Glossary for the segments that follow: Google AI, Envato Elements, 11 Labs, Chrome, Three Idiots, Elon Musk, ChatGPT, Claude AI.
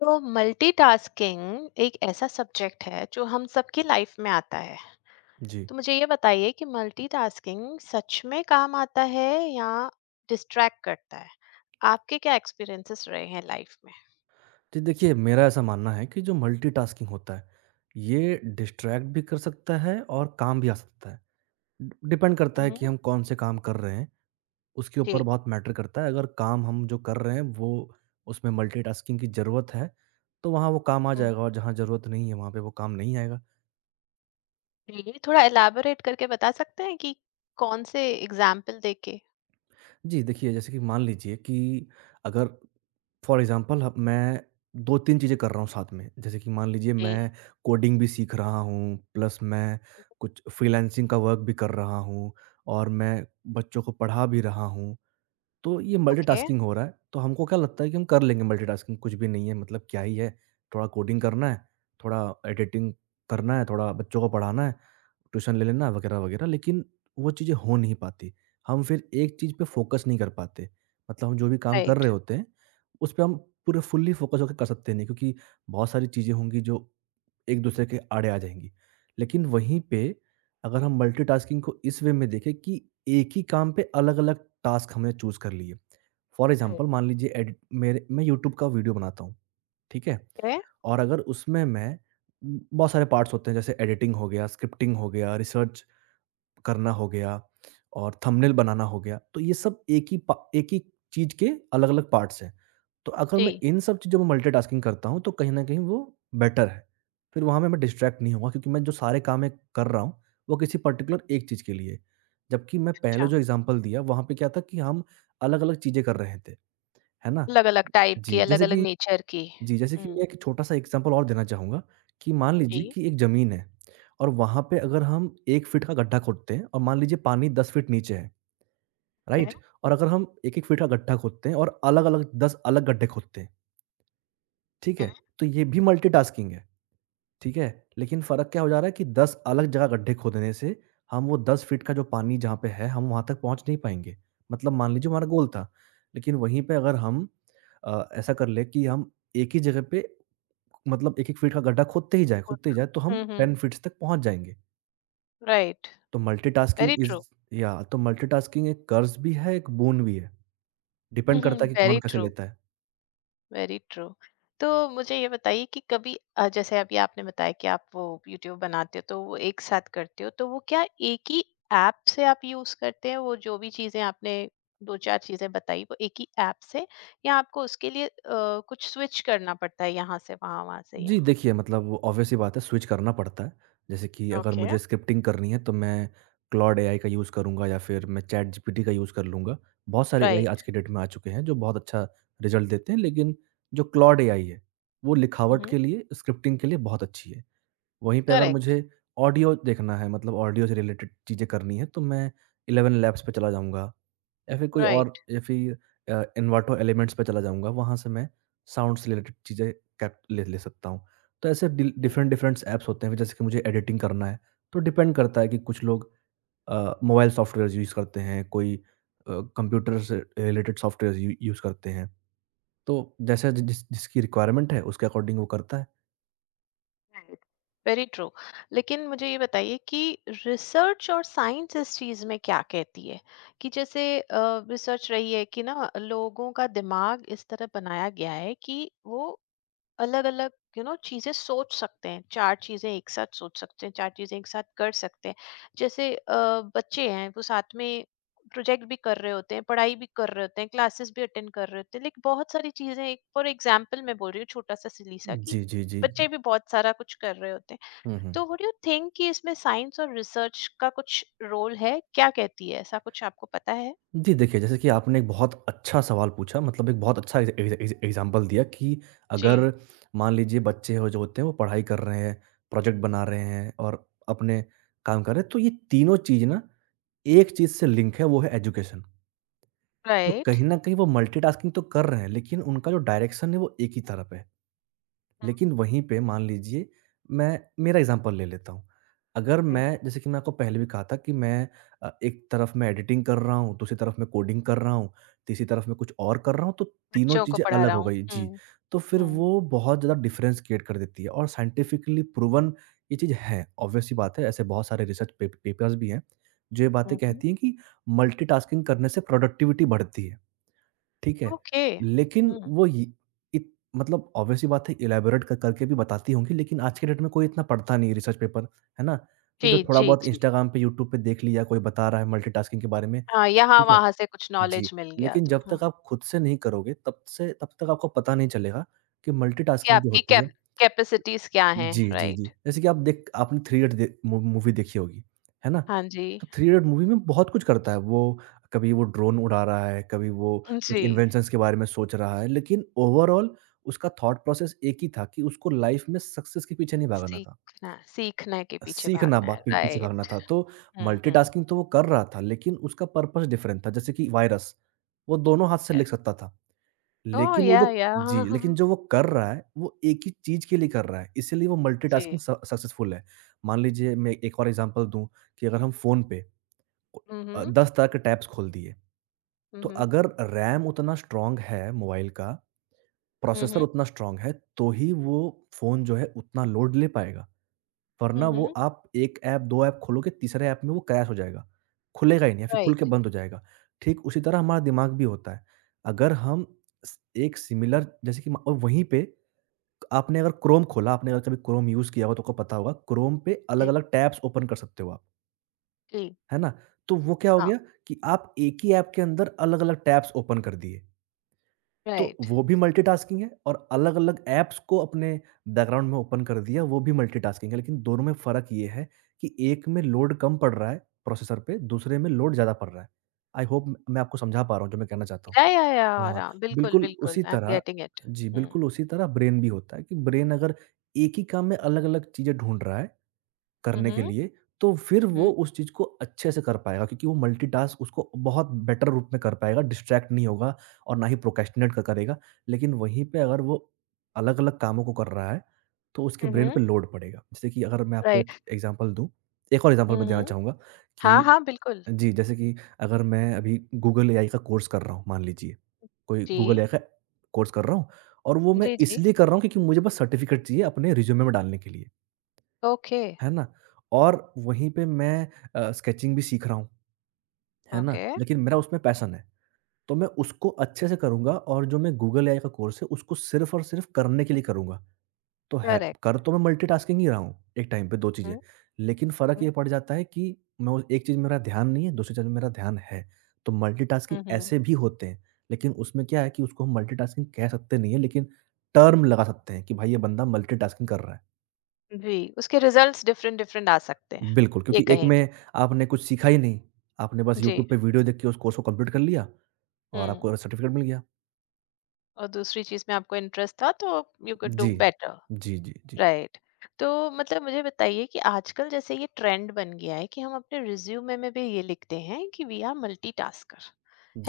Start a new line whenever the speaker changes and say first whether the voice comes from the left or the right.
left: तो मल्टीटास्किंग एक ऐसा सब्जेक्ट है जो हम सबकी लाइफ में आता है।
right: जी।
left: तो मुझे ये बताइए कि मल्टीटास्किंग सच में काम आता है या डिस्ट्रैक्ट करता है? आपके क्या एक्सपीरियंसेस रहे हैं लाइफ में?
right: जी, देखिए मेरा ऐसा मानना है कि जो मल्टीटास्किंग होता है, ये डिस्ट्रैक्ट भी कर सकता है और काम भी आ सकता है। डिपेंड करता है कि
left: मम्म,
right: हम कौन से काम कर रहे हैं, उसके ऊपर
left: जी।
right: बहुत मैटर करता है। अगर काम हम जो कर रहे हैं वो उसमें मल्टीटास्किंग की ज़रूरत है, तो वहाँ वो काम आ
left: हम्म,
right: जाएगा और जहाँ ज़रूरत नहीं है, वहाँ पे वो काम नहीं आएगा।
left: जी। थोड़ा एलाबोरेट करके बता सकते हैं कि कौन से एग्जाम्पल देके?
right: जी, देखिए जैसे कि मान लीजिए कि अगर फॉर एग्ज़ाम्पल ह मैं 2-3 चीज़ें कर रहा हूँ साथ में। जैसे कि मान लीजिए
left: जी।
right: मैं कोडिंग भी सीख रहा हूँ, प्लस मैं कुछ फ्रीलांसिंग का वर्क भी कर रहा हूँ और मैं बच्चों को पढ़ा भी रहा हूँ। तो ये
left: ओके।
right: मल्टीटास्किंग हो रहा है, तो हमको क्या लगता है कि हम कर लेंगे मल्टीटास्किंग कुछ भी नहीं है मतलब क्या ही है, थोड़ा कोडिंग करना है, थोड़ा एडिटिंग करना है, थोड़ा बच्चों को पढ़ाना है, ट्यूशन ले लेना है वगैरह-वगैरह लेकिन वो चीज़ें हो नहीं पाती। हम फिर एक चीज़ पे फोकस नहीं कर पाते, मतलब हम जो भी काम कर
left: राइट।
right: रहे होते हैं, उस पे हम पूरे फुल्ली फोकस होके कर सकते नहीं क्योंकि बहुत सारी चीज़ें होंगी जो एक दूसरे के आड़े आ जाएँगी। लेकिन वहीं पे अगर हम मल्टीटास्किंग को इस वे में देखें कि एक ही काम पे अलग-अलग टास्क हमने चूज़ कर लिए। फॉर एग्ज़ाम्पल मान लीजिए एडिट मेरे मैं यूट्यूब का वीडियो बनाता हूँ, ठीक है?
left: ओके।
right: और अगर उसमें मैं बहुत सारे पार्ट्स होते हैं जैसे एडिटिंग हो गया, स्क्रिप्टिंग हो गया, रिसर्च करना हो गया और थंबनेल बनाना हो गया, तो ये सब एक ही चीज़ के अलग-अलग पार्ट्स हैं। तो अगर
left: जी।
right: मैं इन सब चीज़ों में मल्टीटास्किंग करता हूँ, तो कहीं न कहीं वो बेटर है। फिर वहाँ में मैं डिस्ट्रैक्ट नहीं होऊँगा क्योंकि मैं जो सारे काम मैं कर रहा हूँ, वो किसी पर्टिकुलर एक चीज़ के लिए। जबकि मैं पहले
left: अच्छा।
right: जो एग्ज़ाम्पल दिया, वहाँ पे क्या था कि हम अलग-अलग चीज़ें कर रहे थे, है ना?
left: अलग अलग टाइप की,
right: जी,
left: अलग
right: जैसे
left: अलग
right: कि
left: नेचर की।
right: जी, जैसे कि
left: हम्म।
right: मैं एक छोटा-सा एग्ज़ाम्पल और देना चाहूँगा कि मान
left: जी।
right: लीजिए कि एक ज़मीन है और वहाँ पे अगर हम 1 फीट का गड्ढा खोदते हैं और मान लीजिए पानी 10 फीट नीचे है,
left: ओके।
right: राइट? और अगर हम 1-1 फीट का गड्ढा खोदते हैं और अलग-अलग 10 अलग गड्ढे खोदते हैं, ठीक है? तो ये भी मल्टीटास्किंग है, ठीक है? लेकिन फ़र्क क्या हो जा रहा है कि 10 अलग जगह गड्ढे खोदने से हम वो 10 फीट का जो पानी जहाँ पे है, हम वहाँ तक पहुँच नहीं पाएँगे। मतलब मान लीजिए हमारा गोल था, लेकिन वहीं पे अगर हम ऐसा कर लें कि हम एक ही जगह पे मतलब 1-1 फीट का गड्ढा खोदते ही जाएँ, तो हम
left: हम्म।
right: 10 फीट्स तक पहुँच जाएँगे।
left: राइट।
right: तो
left: वेरी
right: मल्टीटास्किंग इज़
left: ट्रू।
right: या तो मल्टीटास्किंग एक कर्ज़ भी है, एक बोन भी है। डिपेंड करता है कि कौन
left: वेरी
right: कैसे
left: ट्रू।
right: लेता है।
left: Very true. तो मुझे ये बताइए कि कभी जैसे अभी आपने बताया कि आप वो यूट्यूब बनाते हो तो वो एक साथ करते हो, तो वो क्या एक ही ऐप से आप यूज करते हैं? वो जो भी चीजें आपने दो चार चीजें बताई, वो एक ही ऐप से या आपको उसके लिए कुछ स्विच करना पड़ता है यहाँ से वहां, वहां से
right: जी,
left: यहाँ?
right: देखिए मतलब ऑब्वियस सी बात है स्विच करना पड़ता है। जैसे कि अगर
left: ओके।
right: मुझे स्क्रिप्टिंग करनी है तो मैं क्लॉड एआई का यूज़ करूँगा या फिर मैं चैटजीपीटी का यूज़ कर लूँगा। बहुत सारे एआई आज
left: राइट।
right: के डेट में आ चुके हैं जो बहुत अच्छा रिज़ल्ट देते हैं, लेकिन जो क्लॉड एआई है, वो लिखावट
left: हम्म।
right: के लिए, स्क्रिप्टिंग के लिए बहुत अच्छी है। वहीं पे अगर
left: करेक्ट।
right: मुझे ऑडियो देखना है मतलब ऑडियो से रिलेटेड चीज़ें करनी है तो मैं 11 लैब्स पे चला जाऊँगा या फिर कोई और
left: राइट।
right: या फिर इन्वाटो एलिमेंट्स पे चला जाऊँगा, वहाँ से मैं साउंड से रिलेटेड चीज़ें कैप ले ले सकता हूँ। तो ऐसे डिल डिफरेंट डिफरेंट्स ऐप्स होते हैं, फिर जैसे कि मुझे एडिटिंग करना है, तो डिपेंड करता है कि कुछ लोग मोबाइल सॉफ्टवेयर्स यूज़ करते हैं, कोई कंप्यूटर से रिलेटेड सॉफ्टवेयर्स यू यूज़ करते हैं। तो जैसा जि जिस जिसकी रिक्वायरमेंट है उसके अकॉर्डिंग वो करता है।
left: राइट। Very true. लेकिन मुझे ये बताइए कि रिसर्च और साइंस इस चीज में क्या कहती है? कि जैसे रिसर्च रही है कि ना लोगों का दिमाग इस तरह बनाया गया है कि वो अलग अलग, यू नो, चीजें सोच सकते हैं, चार चीजें एक साथ सोच सकते हैं, चार चीजें एक साथ कर सकते हैं। जैसे बच्चे हैं, वो साथ में प्रोजेक्ट भी कर रहे होते हैं, पढ़ाई भी कर रहे होते हैं, क्लासेस भी अटेंड कर रहे होते हैं, लेकिन बहुत सारी चीजें, एक फॉर एग्जाम्पल मैं बोल रही हूँ, छोटा सा सिली सा, कि
right: जी।
left: बच्चे भी बहुत सारा कुछ कर रहे होते
right: हुँ,
left: हैं।
right: हुँ।
left: तो व्हाट डू यू थिंक कि इसमें साइंस और रिसर्च का कुछ रोल है? क्या कहती है, ऐसा कुछ आपको पता है?
right: जी, देखिए, जैसे कि आपने एक बहुत अच्छा सवाल पूछा मतलब एक बहुत अच्छा एग्ज़ एग्ज़ एग्ज़ एग्ज़ाम्पल दिया कि
left: जी।
right: अगर मान लीजिए बच्चे हो जो होते हैं वो पढ़ाई कर रहे हैं, प्रोजेक्ट बना रहे हैं और अपने काम कर रहे हैं, तो ये तीनों चीज़ ना एक चीज़ से लिंक है वो है एजुकेशन। तो
left: राइट।
right: कहीं न कहीं वो मल्टीटास्किंग तो कर रहे हैं लेकिन उनका जो डायरेक्शन है वो एक ही तरफ है।
left: हम्म,
right: लेकिन वहीं पे मान लीजिए मैं मेरा एग्जांपल ले लेता हूँ। अगर
left: जी,
right: मैं जैसे कि मैं आपको पहले भी कहा था कि मैं एक तरफ मैं एडिटिंग कर रहा हूँ, दूसरी तरफ मैं कोडिंग कर रहा हूँ, तीसरी तरफ मैं कुछ और कर रहा हूँ, तो तीनों
left: बच्चों को
right: चीज़ें
left: पढ़ा
right: अलग
left: रहा
right: हो
left: हूँ।
right: गई। जी,
left: हम्म।
right: तो फिर
left: हम्म।
right: वो बहुत ज़्यादा डिफरेंस क्रिएट कर देती है और साइंटिफिकली प्रूवन ये चीज़ है। ऑब्वियस सी बात है ऐसे बहुत सारे रिसर्च पे पेपर्स भी हैं, जो ये बातें
left: हम्म। हम्म।
right: कहती हैं कि मल्टीटास्किंग करने से प्रोडक्टिविटी बढ़ती है। ठीक है?
left: ओके।
right: लेकिन
left: हुँ।
right: वो ये इत मतलब ऑब्वियस सी बात है इलैबोरेट कर करके भी बताती होंगी लेकिन आज के डेट में कोई इतना पढ़ता नहीं है रिसर्च पेपर, है ना? तो
left: जी,
right: जो थोड़ा
left: जी,
right: बहुत
left: जी।
right: इंस्टाग्राम पे, यूट्यूब पे देख लिया, कोई बता रहा है मल्टीटास्किंग के बारे में,
left: हाँ,
right: ठीक है?
left: यहाँ-वहाँ से कुछ
right: जी,
left: नॉलेज मिल गया,
right: लेकिन
left: तो
right: जब तक
left: हाँ,
right: आप खुद से नहीं करोगे तब तक आपको पता नहीं चलेगा कि
left: कि
right: मल्टीटास्किंग जो
left: आपकी
right: होती है
left: कैपेसिटीज़ क्या हैं,
right: जी।
left: राइट।
right: जैसे कि आप देख आपने थ्री इडियट दे मू मूवी देखी होगी, है ना?
left: हाँ जी।
right: तो थ्री इडियट मूवी में बहुत कुछ करता है वो, कभी वो ड्रोन उड़ा रहा है, कभी वो कुछ
left: जी,
right: इन्वेंशंस के बारे में सोच रहा है, लेकिन ओवरऑल उसका थॉट प्रोसेस एक ही था कि उसको लाइफ में सक्सेस के पीछे नहीं भागना था।
left: सीखना, सीखने के पीछे
right: सीखना
left: भागना
right: बा
left: है,
right: पी पीछे भागना
left: राइट।
right: था, तो
left: हुँ, हुँ,
right: मल्टीटास्किंग तो वो कर रहा था, लेकिन उसका पर्पस डिफरेंट था। जैसे कि वायरस, वो दोनों हाथ से लिख
left: राइट।
right: सकता था।
left: ओह! या हाँ, हाँ,
right: लेकिन
left: हाँ।
right: जो वो कर रहा है, वो एक ही चीज़ के लिए कर रहा है, इसीलिए वो मल्टीटास्किंग
left: जी।
right: स सक्सेसफुल है। मान लीजिए मैं एक और एग्ज़ाम्पल दूँ कि अगर हम फ़ोन पे
left: हुँ, हुँ।
right: 10 तरह के टैब्स खोल दिए,
left: हुँ,
right: तो
left: हुँ।
right: अगर रैम उतना स्ट्रॉन्ग है मोबाइल का,
left: हुँ,
right: प्रोसेसर
left: हुँ।
right: उतना स्ट्रॉन्ग है, तो ही वो फ़ोन जो है उतना लोड ले पाएगा। वरना
left: हुँ,
right: वो
left: हुँ।
right: आप 1 ऐप 2 ऐप खोलोगे, तीसरे ऐप में वो क्रैश हो जाएगा। खुलेगा ही नहीं या फिर खुल के
left: राइट।
right: बंद हो जाएगा। ठीक उसी तरह हमारा दिमाग भी होता है। अगर हम स एक सिमिलर जैसे कि म और वहीं पे आपने अगर क्रोम खोला, आपने अगर कभी क्रोम यूज़ किया हो तो आपको पता होगा, क्रोम पे
left: जी,
right: अलग-अलग टैब्स ओपन कर सकते हो आप,
left: जी।
right: है ना? तो वो क्या हो
left: हाँ,
right: गया कि आप एक ही ऐप के अंदर अलग-अलग टैब्स ओपन कर दिए। तो
left: राइट।
right: वो भी मल्टीटास्किंग है और अलग-अलग ऐप्स को अपने बैकग्राउंड में ओपन कर दिया, वो भी मल्टीटास्किंग है। लेकिन दोनों में फ़र्क ये है कि एक में लोड कम पड़ रहा है प्रोसेसर पे, दूसरे में लोड ज़्यादा पड़ रहा है। आई होप मैं आपको समझा पा रहा हूँ जो मैं कहना चाहता हूँ।
left: या
right: हाँ,
left: आराम, बिल्कुल,
right: बिल्कुल
left: बिल्कुल।
right: उसी
left: आई एम
right: तरह
left: गेटिंग इट।
right: जी,
left: हुँ।
right: बिल्कुल उसी तरह ब्रेन भी होता है कि ब्रेन अगर एक ही काम में अलग-अलग चीज़ें ढूँढ रहा है
left: हुँ,
right: करने के
left: हुँ।
right: लिए, तो फिर वो
left: हुँ,
right: उस चीज़ को अच्छे से कर पाएगा क्योंकि वो मल्टीटास्क उसको बहुत बेटर रूप में कर पाएगा, डिस्ट्रैक्ट नहीं होगा और ना ही प्रोक्रेस्टिनेट क करेगा। लेकिन वहीं पे अगर वो अलग-अलग कामों को कर रहा है, तो उसके
left: हुँ,
right: ब्रेन पे
left: हुँ,
right: लोड पड़ेगा। जैसे कि अगर मैं आपको एक
left: राइट।
right: एग्ज़ाम्पल दूँ, एक और एग्ज़ाम्पल
left: हुँ,
right: मैं देना
left: हुँ।
right: चाहूँगा
left: हाँ,
right: कि
left: हाँ, बिल्कुल।
right: जी, जैसे कि अगर मैं अभी गूगल एआई का कोर्स कर रहा हूँ, मान लीजिए, कोई
left: जी।
right: गूगल एआई का कोर्स कर रहा हूँ और वो मैं
left: जी, जी।
right: इसलिए कर रहा हूँ क्योंकि मुझे बस सर्टिफ़िकेट चाहिए अपने रिज़्यूमे में डालने के लिए।
left: ओके,
right: है ना? और वहीं पे मैं स्केचिंग भी सीख रहा हूँ, है ना?
left: ओके,
right: लेकिन मेरा उसमें पैशन है, तो मैं उसको अच्छे से करूँगा और जो मैं गूगल एआई का कोर्स है, उसको सिर्फ़ और सिर्फ़ करने के लिए करूँगा। तो है
left: करेक्ट।
right: कर तो मैं मल्टीटास्किंग ही रहा हूँ, एक टाइम पे 2 चीज़ें।
left: हुँ,
right: लेकिन फ़र्क ये
left: हुँ,
right: पड़ जाता है कि मैं वो एक चीज़ में मेरा ध्यान नहीं है, दूसरी चीज़ में मेरा ध्यान है। तो मल्टीटास्किंग
left: हुँ, हुँ।
right: ऐसे भी होते हैं, लेकिन उसमें क्या है कि उसको हम मल्टीटास्किंग कह सकते नहीं है, लेकिन टर्म लगा सकते हैं कि भाई ये बंदा मल्टीटास्किंग कर रहा है।
left: जी, उसके रिज़ल्ट्स डिफरेंट डिफरेंट आ सकते हैं,
right: बिल्कुल,
left: ये
right: क्योंकि एक
left: कहेंगे।
right: में आपने कुछ सीखा ही नहीं, आपने बस
left: जी,
right: यूट्यूब पे वीडियो देख के उस कोर्स को कंप्लीट कर लिया और
left: हुँ।
right: आपको सर्टिफ़िकेट मिल गया।
left: और दूसरी चीज़ में आपको इंटरेस्ट था तो यू कुड डू
right: जी।
left: बेटर।
right: जी, जी, जी।
left: राइट। तो मतलब मुझे बताइए कि आजकल जैसे ये ट्रेंड बन गया है कि हम अपने रिज्यूमे में भी ये लिखते हैं कि वी आर मल्टीटास्कर,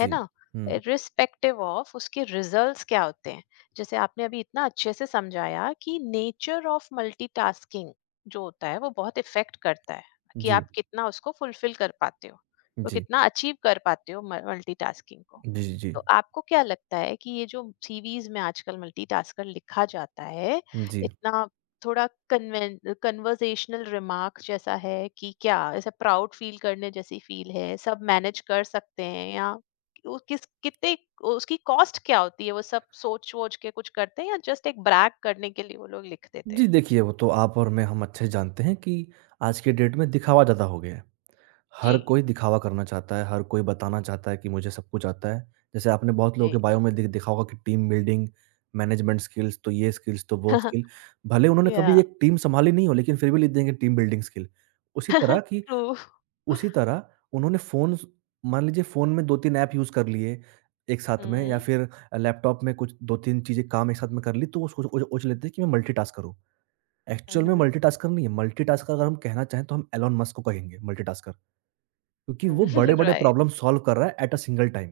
left: है ना?
right: हुँ।
left: रिस्पेक्टिव ऑफ उसके रिजल्ट्स क्या होते हैं। जैसे आपने अभी इतना अच्छे से समझाया कि नेचर ऑफ मल्टीटास्किंग जो होता है वो बहुत इफेक्ट करता है कि
right: जी।
left: आप कितना उसको फुलफिल कर पाते हो और
right: जी।
left: कितना अचीव कर पाते हो मल्टीटास्किंग को।
right: जी, जी।
left: तो आपको क्या लगता है कि ये जो सीवीज में आजकल मल्टीटास्कर लिखा जाता है,
right: जी।
left: इतना थोड़ा कन्वें कन्वर्सेशनल रिमार्क जैसा है कि क्या ऐसा प्राउड फील करने जैसी फील है सब मैनेज कर सकते हैं, या वो किस कितने, उसकी कॉस्ट क्या होती है वो सब सोच वोच के कुछ करते हैं, या जस्ट एक ब्रैग करने के लिए वो लोग लिख देते
right: जी,
left: हैं?
right: देखिए वो तो आप और मैं हम अच्छे से जानते हैं कि आज के डेट में दिखावा ज़्यादा हो गया है।
left: जी।
right: हर कोई दिखावा करना चाहता है, हर कोई बताना चाहता है कि मुझे सब कुछ आता है। जैसे आपने बहुत लोगों
left: जी।
right: के बायो में दि देखा होगा कि टीम बिल्डिंग, मैनेजमेंट स्किल्स, तो ये स्किल्स, तो वो स्किल। भले उन्होंने कभी
left: या।
right: एक टीम सँभाली नहीं हो, लेकिन फिर भी लिख देंगे टीम बिल्डिंग स्किल। उसी तरह कि
left: ट्रू।
right: उसी तरह उन्होंने फ़ोन्स मान लीजिए फ़ोन में 2-3 ऐप यूज़ कर लिए एक साथ में या
left: हम्म।
right: फिर लैपटॉप में कुछ 2-3 चीज़ें काम एक साथ में कर ली, तो वो सोच लेते हैं कि मैं मल्टीटास्कर हूँ। एक्चुअल में
left: हम्म।
right: मल्टीटास्कर नहीं है, मल्टीटास्कर अगर हम कहना चाहें तो हम एलन मस्क को कहेंगे मल्टीटास्कर। क्योंकि वो
left: हम्म।
right: बड़े-बड़े
left: राइट।
right: प्रॉब्लम सॉल्व कर रहा है एट अ सिंगल टाइम,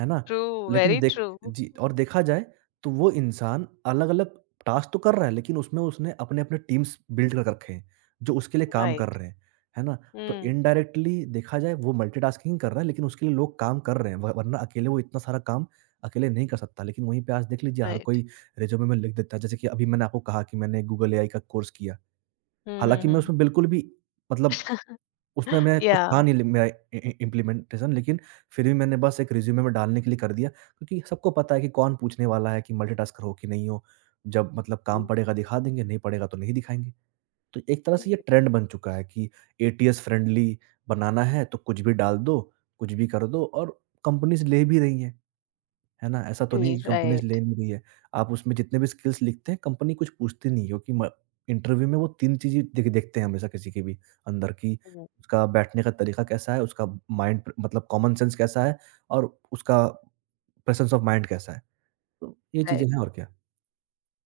right: है ना?
left: ट्रू।
right: लेकिन
left: वेरी
right: देख
left: ट्रू।
right: जी, और देखा जाए तो वो इंसान अलग-अलग टास्क तो कर रहा है, लेकिन उसमें उसने अपने-अपने टीम्स बिल्ड कर रखे हैं, जो उसके लिए काम कर
left: राइट।
right: रहे हैं, है ना? तो
left: हम्म।
right: इनडायरेक्टली देखा जाए वो मल्टीटास्किंग कर रहा है, लेकिन उसके लिए लोग काम कर रहे हैं, व वरना अकेले वो इतना सारा काम अकेले नहीं कर सकता। लेकिन वहीं पे आज देख लीजिए हर
left: राइट।
right: कोई रिज़्यूमे में लिख देता है, जैसे कि अभी मैंने आपको कहा कि मैंने गूगल एआई का कोर्स किया। हालाँकि मैं
left: हम्म।
right: उसमें बिल्कुल भी मतलब उसमें मैं
left: या।
right: कुछ था नहीं लि मेरा इ इ इम्प्लीमेंटेशन लेकिन फिर भी मैंने बस एक रिज़्यूमे में डालने के लिए कर दिया, क्योंकि सबको पता है कि कौन पूछने वाला है कि मल्टीटास्कर हो कि नहीं हो। जब मतलब काम पड़ेगा दिखा देंगे, नहीं पड़ेगा तो नहीं दिखाएँगे। तो एक तरह से ये ट्रेंड बन चुका है कि एटीएस फ्रेंडली बनाना है तो कुछ भी डाल दो, कुछ भी कर दो और कंपनीज़ ले भी रही हैं। है ना? ऐसा तो नहीं है
left: जी।
right: कि कंपनीज़ ले नहीं रही है। आप उसमें जितने भी स्किल्स लिखते हैं कंपनी कुछ पूछती नहीं है क्योंकि म इंटरव्यू में वो 3 चीज़ें देखते हैं हमेशा किसी के भी अंदर की उसका बैठने का तरीका कैसा है, उसका माइंड प मतलब कॉमन सेंस कैसा है और उसका प्रेजेंस ऑफ माइंड कैसा है। तो ये चीज़ें
left: राइट।
right: हैं और क्या।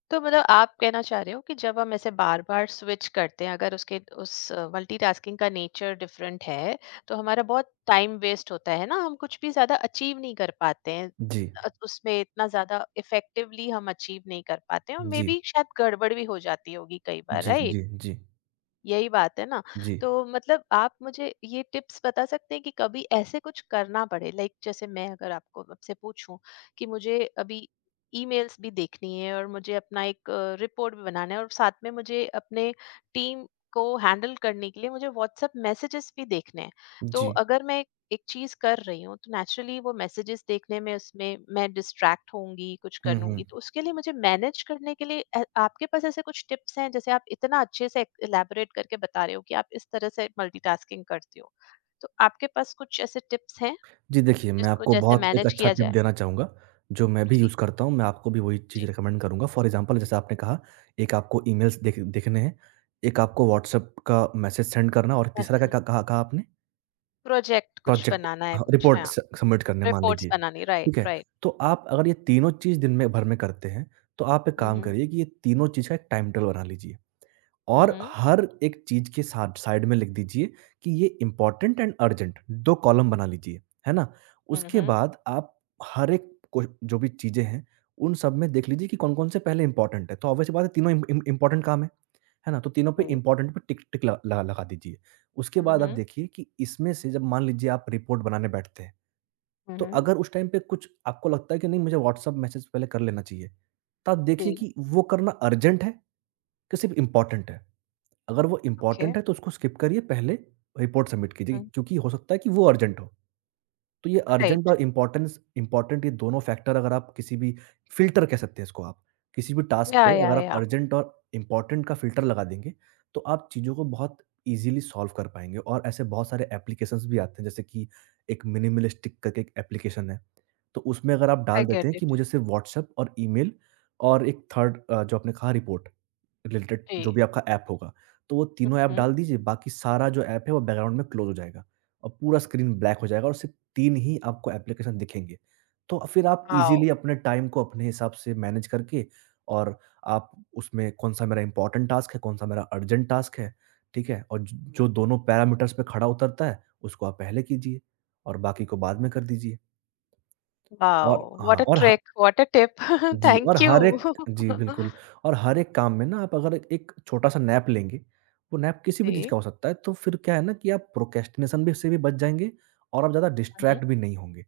left: तो मतलब आप कहना चाह रहे हो कि जब हम ऐसे बार बार स्विच करते हैं, अगर उसके उस मल्टीटास्किंग का नेचर डिफरेंट है, तो हमारा बहुत टाइम वेस्ट होता है ना, हम कुछ भी ज्यादा अचीव नहीं कर पाते हैं,
right: जी।
left: उसमें इतना ज्यादा इफेक्टिवली हम अचीव नहीं कर पाते हैं, और मे
right: जी।
left: बी शायद गड़बड़ भी हो जाती होगी कई बार,
right: जी,
left: राइट?
right: जी, जी,
left: यही बात है ना?
right: जी।
left: तो मतलब आप मुझे ये टिप्स बता सकते हैं कि कभी ऐसे कुछ करना पड़े, लाइक जैसे मैं अगर आपको, आपसे पूछूं कि मुझे अभी ईमेल्स भी देखनी है, और मुझे अपना एक रिपोर्ट भी बनाना है, और साथ में मुझे अपने टीम को हैंडल करने के लिए मुझे व्हाट्सएप मैसेजेस भी देखने हैं। तो
right: जी।
left: अगर मैं एक चीज कर रही हूँ तो नेचुरली वो मैसेजेस देखने में, उसमें मैं डिस्ट्रैक्ट होंगी, कुछ
right: हुँ, हुँ।
left: करूंगी, तो उसके लिए मुझे मैनेज करने के लिए आपके पास ऐसे कुछ टिप्स हैं? जैसे आप इतना अच्छे से इलेबोरेट करके बता रहे हो कि आप इस तरह से मल्टीटास्किंग करती हो, तो आपके पास कुछ ऐसे टिप्स हैं
right: जी, देखिए मैं
left: जिसको
right: आपको
left: जैसे
right: बहुत एक
left: मैनेज
right: अच्छा
left: किया
right: टिप
left: जाए?
right: देना चाहूँगा, जो मैं भी
left: जी।
right: यूज़ करता हूँ, मैं आपको भी वही चीज़
left: जी।
right: रिकमेंड करूँगा। फॉर एग्ज़ाम्पल जैसे आपने कहा, एक आपको ईमेल्स देखने हैं, एक आपको व्हाट्सएप का मैसेज सेंड करना और तीसरा
left: ऐसे
right: क्या क कहा कहा आपने?
left: प्रोजेक्ट कुछ
right: प्रोजेक्ट
left: बनाना है,
right: हाँ,
left: कुछ,
right: रिपोर्ट
left: हाँ।
right: स सबमिट करने मान
left: रिपोर्ट्स
right: लीजिए,
left: बनानी, राइट,
right: ठीक है?
left: राइट।
right: तो आप अगर ये तीनों चीज़ दिन में भर में करते हैं, तो आप एक काम
left: हम्म।
right: करिए कि ये तीनों चीज़ का एक टाइम टेबल बना लीजिए। और
left: हम्म।
right: हर एक चीज़ के साथ साइड में लिख दीजिए कि ये इम्पोर्टेंट एंड अर्जेंट 2 कॉलम बना लीजिए, है ना? उसके
left: हम्म।
right: बाद आप हर एक को जो भी चीज़ें हैं, उन सब में देख लीजिए कि कौन-कौन से पहले इम्पोर्टेंट है। तो ऑब्वियस सी बात है तीनों इम इम इम्पोर्टेंट काम है ना? तो तीनों पे
left: जी।
right: इम्पोर्टेंट पे टिक टिक ल लगा लगा दीजिए। उसके बाद आप
left: हम्म।
right: देखिए कि इसमें से जब मान लीजिए आप रिपोर्ट बनाने बैठते हैं, तो
left: हम्म।
right: अगर उस टाइम पे कुछ आपको लगता है कि नहीं मुझे व्हाट्सएप मैसेज पहले कर लेना चाहिए, तो आप देखिए
left: जी।
right: कि वो करना अर्जेंट है कि सिर्फ़ इम्पोर्टेंट है। अगर वो
left: ओके।
right: इम्पोर्टेंट है तो उसको स्किप करिए पहले रिपोर्ट सबमिट कीजिए क्योंकि हो सकता है कि वो अर्जेंट हो। तो ये अर्जेंट
left: राइट।
right: और इम्पोर्टेंस इम्पोर्टेंट ये दोनों फैक्टर अगर आप किसी भी फ़िल्टर कह सकते हैं इसको आप। किसी भी टास्क
left: या,
right: पे
left: या,
right: अगर आप
left: या।
right: अर्जेंट और इम्पोर्टेंट का फ़िल्टर लगा देंगे, तो आप चीज़ों को बहुत ईज़िली सॉल्व कर पाएँगे और ऐसे बहुत सारे एप्लीकेशंस भी आते हैं जैसे कि एक मिनिमलिस्टिक करके एक एप्लीकेशन है। तो उसमें अगर आप डाल
left: आई
right: देते हैं कि
left: गेट।
right: मुझे सिर्फ़ व्हाट्सएप और ईमेल और एक थर्ड जो आपने कहा रिपोर्ट रिलेटेड जो
left: Tree.
right: भी आपका ऐप होगा, तो वो तीनों ऐप
left: Mhm.
right: डाल दीजिए, बाकी सारा जो ऐप है वो बैकग्राउंड में क्लोज़ हो जाएगा और पूरा स्क्रीन ब्लैक हो जाएगा और सिर्फ़ 3 ही आपको एप्लीकेशन दिखेंगे। तो फिर आप ईज़िली
left: Wow.
right: अपने टाइम को अपने हिसाब से मैनेज करके और आप उसमें कौन-सा मेरा इम्पोर्टेंट टास्क है, कौन-सा मेरा अर्जेंट टास्क है, ठीक है? और ज जो दोनों पैरामीटर्स पे खड़ा उतरता है, उसको आप पहले कीजिए और बाकी को बाद में कर दीजिए। और
left: Wow. What
right: हाँ,
left: a
right: और ह
left: trick! What a tip!
right: जी, और
left: Thank
right: हर
left: you.
right: एक जी, बिल्कुल और हर एक काम में ना आप अगर एक छोटा-सा नैप लेंगे, वो नैप किसी भी चीज़
left: जी.
right: का हो सकता है, तो फिर क्या है ना कि आप प्रोक्रेस्टिनेशन भी से भी बच जाएँगे और आप ज़्यादा डिस्ट्रैक्ट भी नहीं होंगे।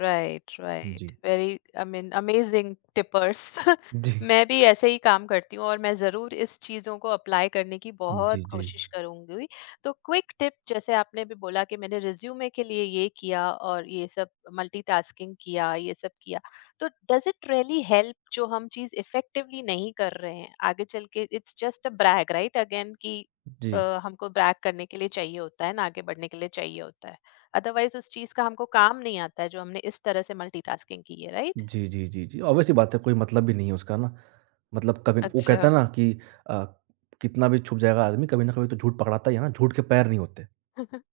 left: राइट,
right: जी।
left: Right. Very, I mean, amazing tippers.
right: जी।
left: मैं भी ऐसे ही काम करती हूँ, और मैं ज़रूर इस चीज़ों को अप्लाई करने की बहुत
right: जी, जी।
left: कोशिश करूँगी। तो क्विक टिप, जैसे आपने भी बोला कि मैंने रिज्यूमे के लिए ये किया और ये सब मल्टीटास्किंग किया, ये सब किया, तो डज इट रियली हेल्प? जो हम चीज़ इफेक्टिवली नहीं कर रहे हैं आगे चल के, it's just a brag, right? Again कि
right: जी।
left: अ, हमको ब्रैग करने के लिए चाहिए होता है ना, आगे बढ़ने के लिए चाहिए होता है, अदरवाइज उस चीज का हमको काम नहीं आता है जो हमने इस तरह से मल्टीटास्किंग की है, राइट?
right: जी, जी, जी, जी। ऑब्वियस-सी बात है कोई मतलब भी नहीं है उसका ना। मतलब कभी वो कहता
left: अच्छा।
right: है ना कि अ, कितना भी छुप जाएगा आदमी, कभी ना कभी तो झूठ पकड़ाता ही है ना, झूठ के पैर नहीं होते।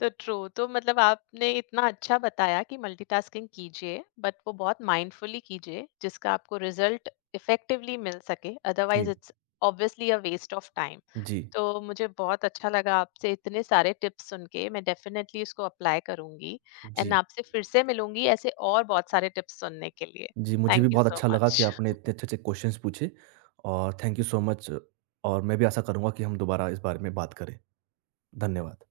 left: तो ट्रू। तो मतलब आपने इतना अच्छा बताया कि मल्टीटास्किंग कीजिए बट वो बहुत माइंडफुली कीजिए जिसका आपको रिजल्ट इफेक्टिवली मिल सके, अदरवाइज
right: जी।
left: It's obviously a waste of time.
right: जी।
left: तो मुझे बहुत अच्छा लगा आपसे इतने सारे टिप्स सुन के। मैं डेफिनेटली इसको अप्लाई करूंगी, एंड
right: जी।
left: आपसे फिर से मिलूंगी ऐसे और बहुत सारे टिप्स सुनने के लिए।
right: जी, मुझे भी
left: थैंक यू
right: बहुत
left: सो
right: अच्छा लगा कि
left: मच।
right: आपने इतने अच्छे-अच्छे क्वेश्चंस पूछे और थैंक यू सो मच और मैं भी आशा करूँगा कि हम दोबारा इस बारे में बात करें। धन्यवाद।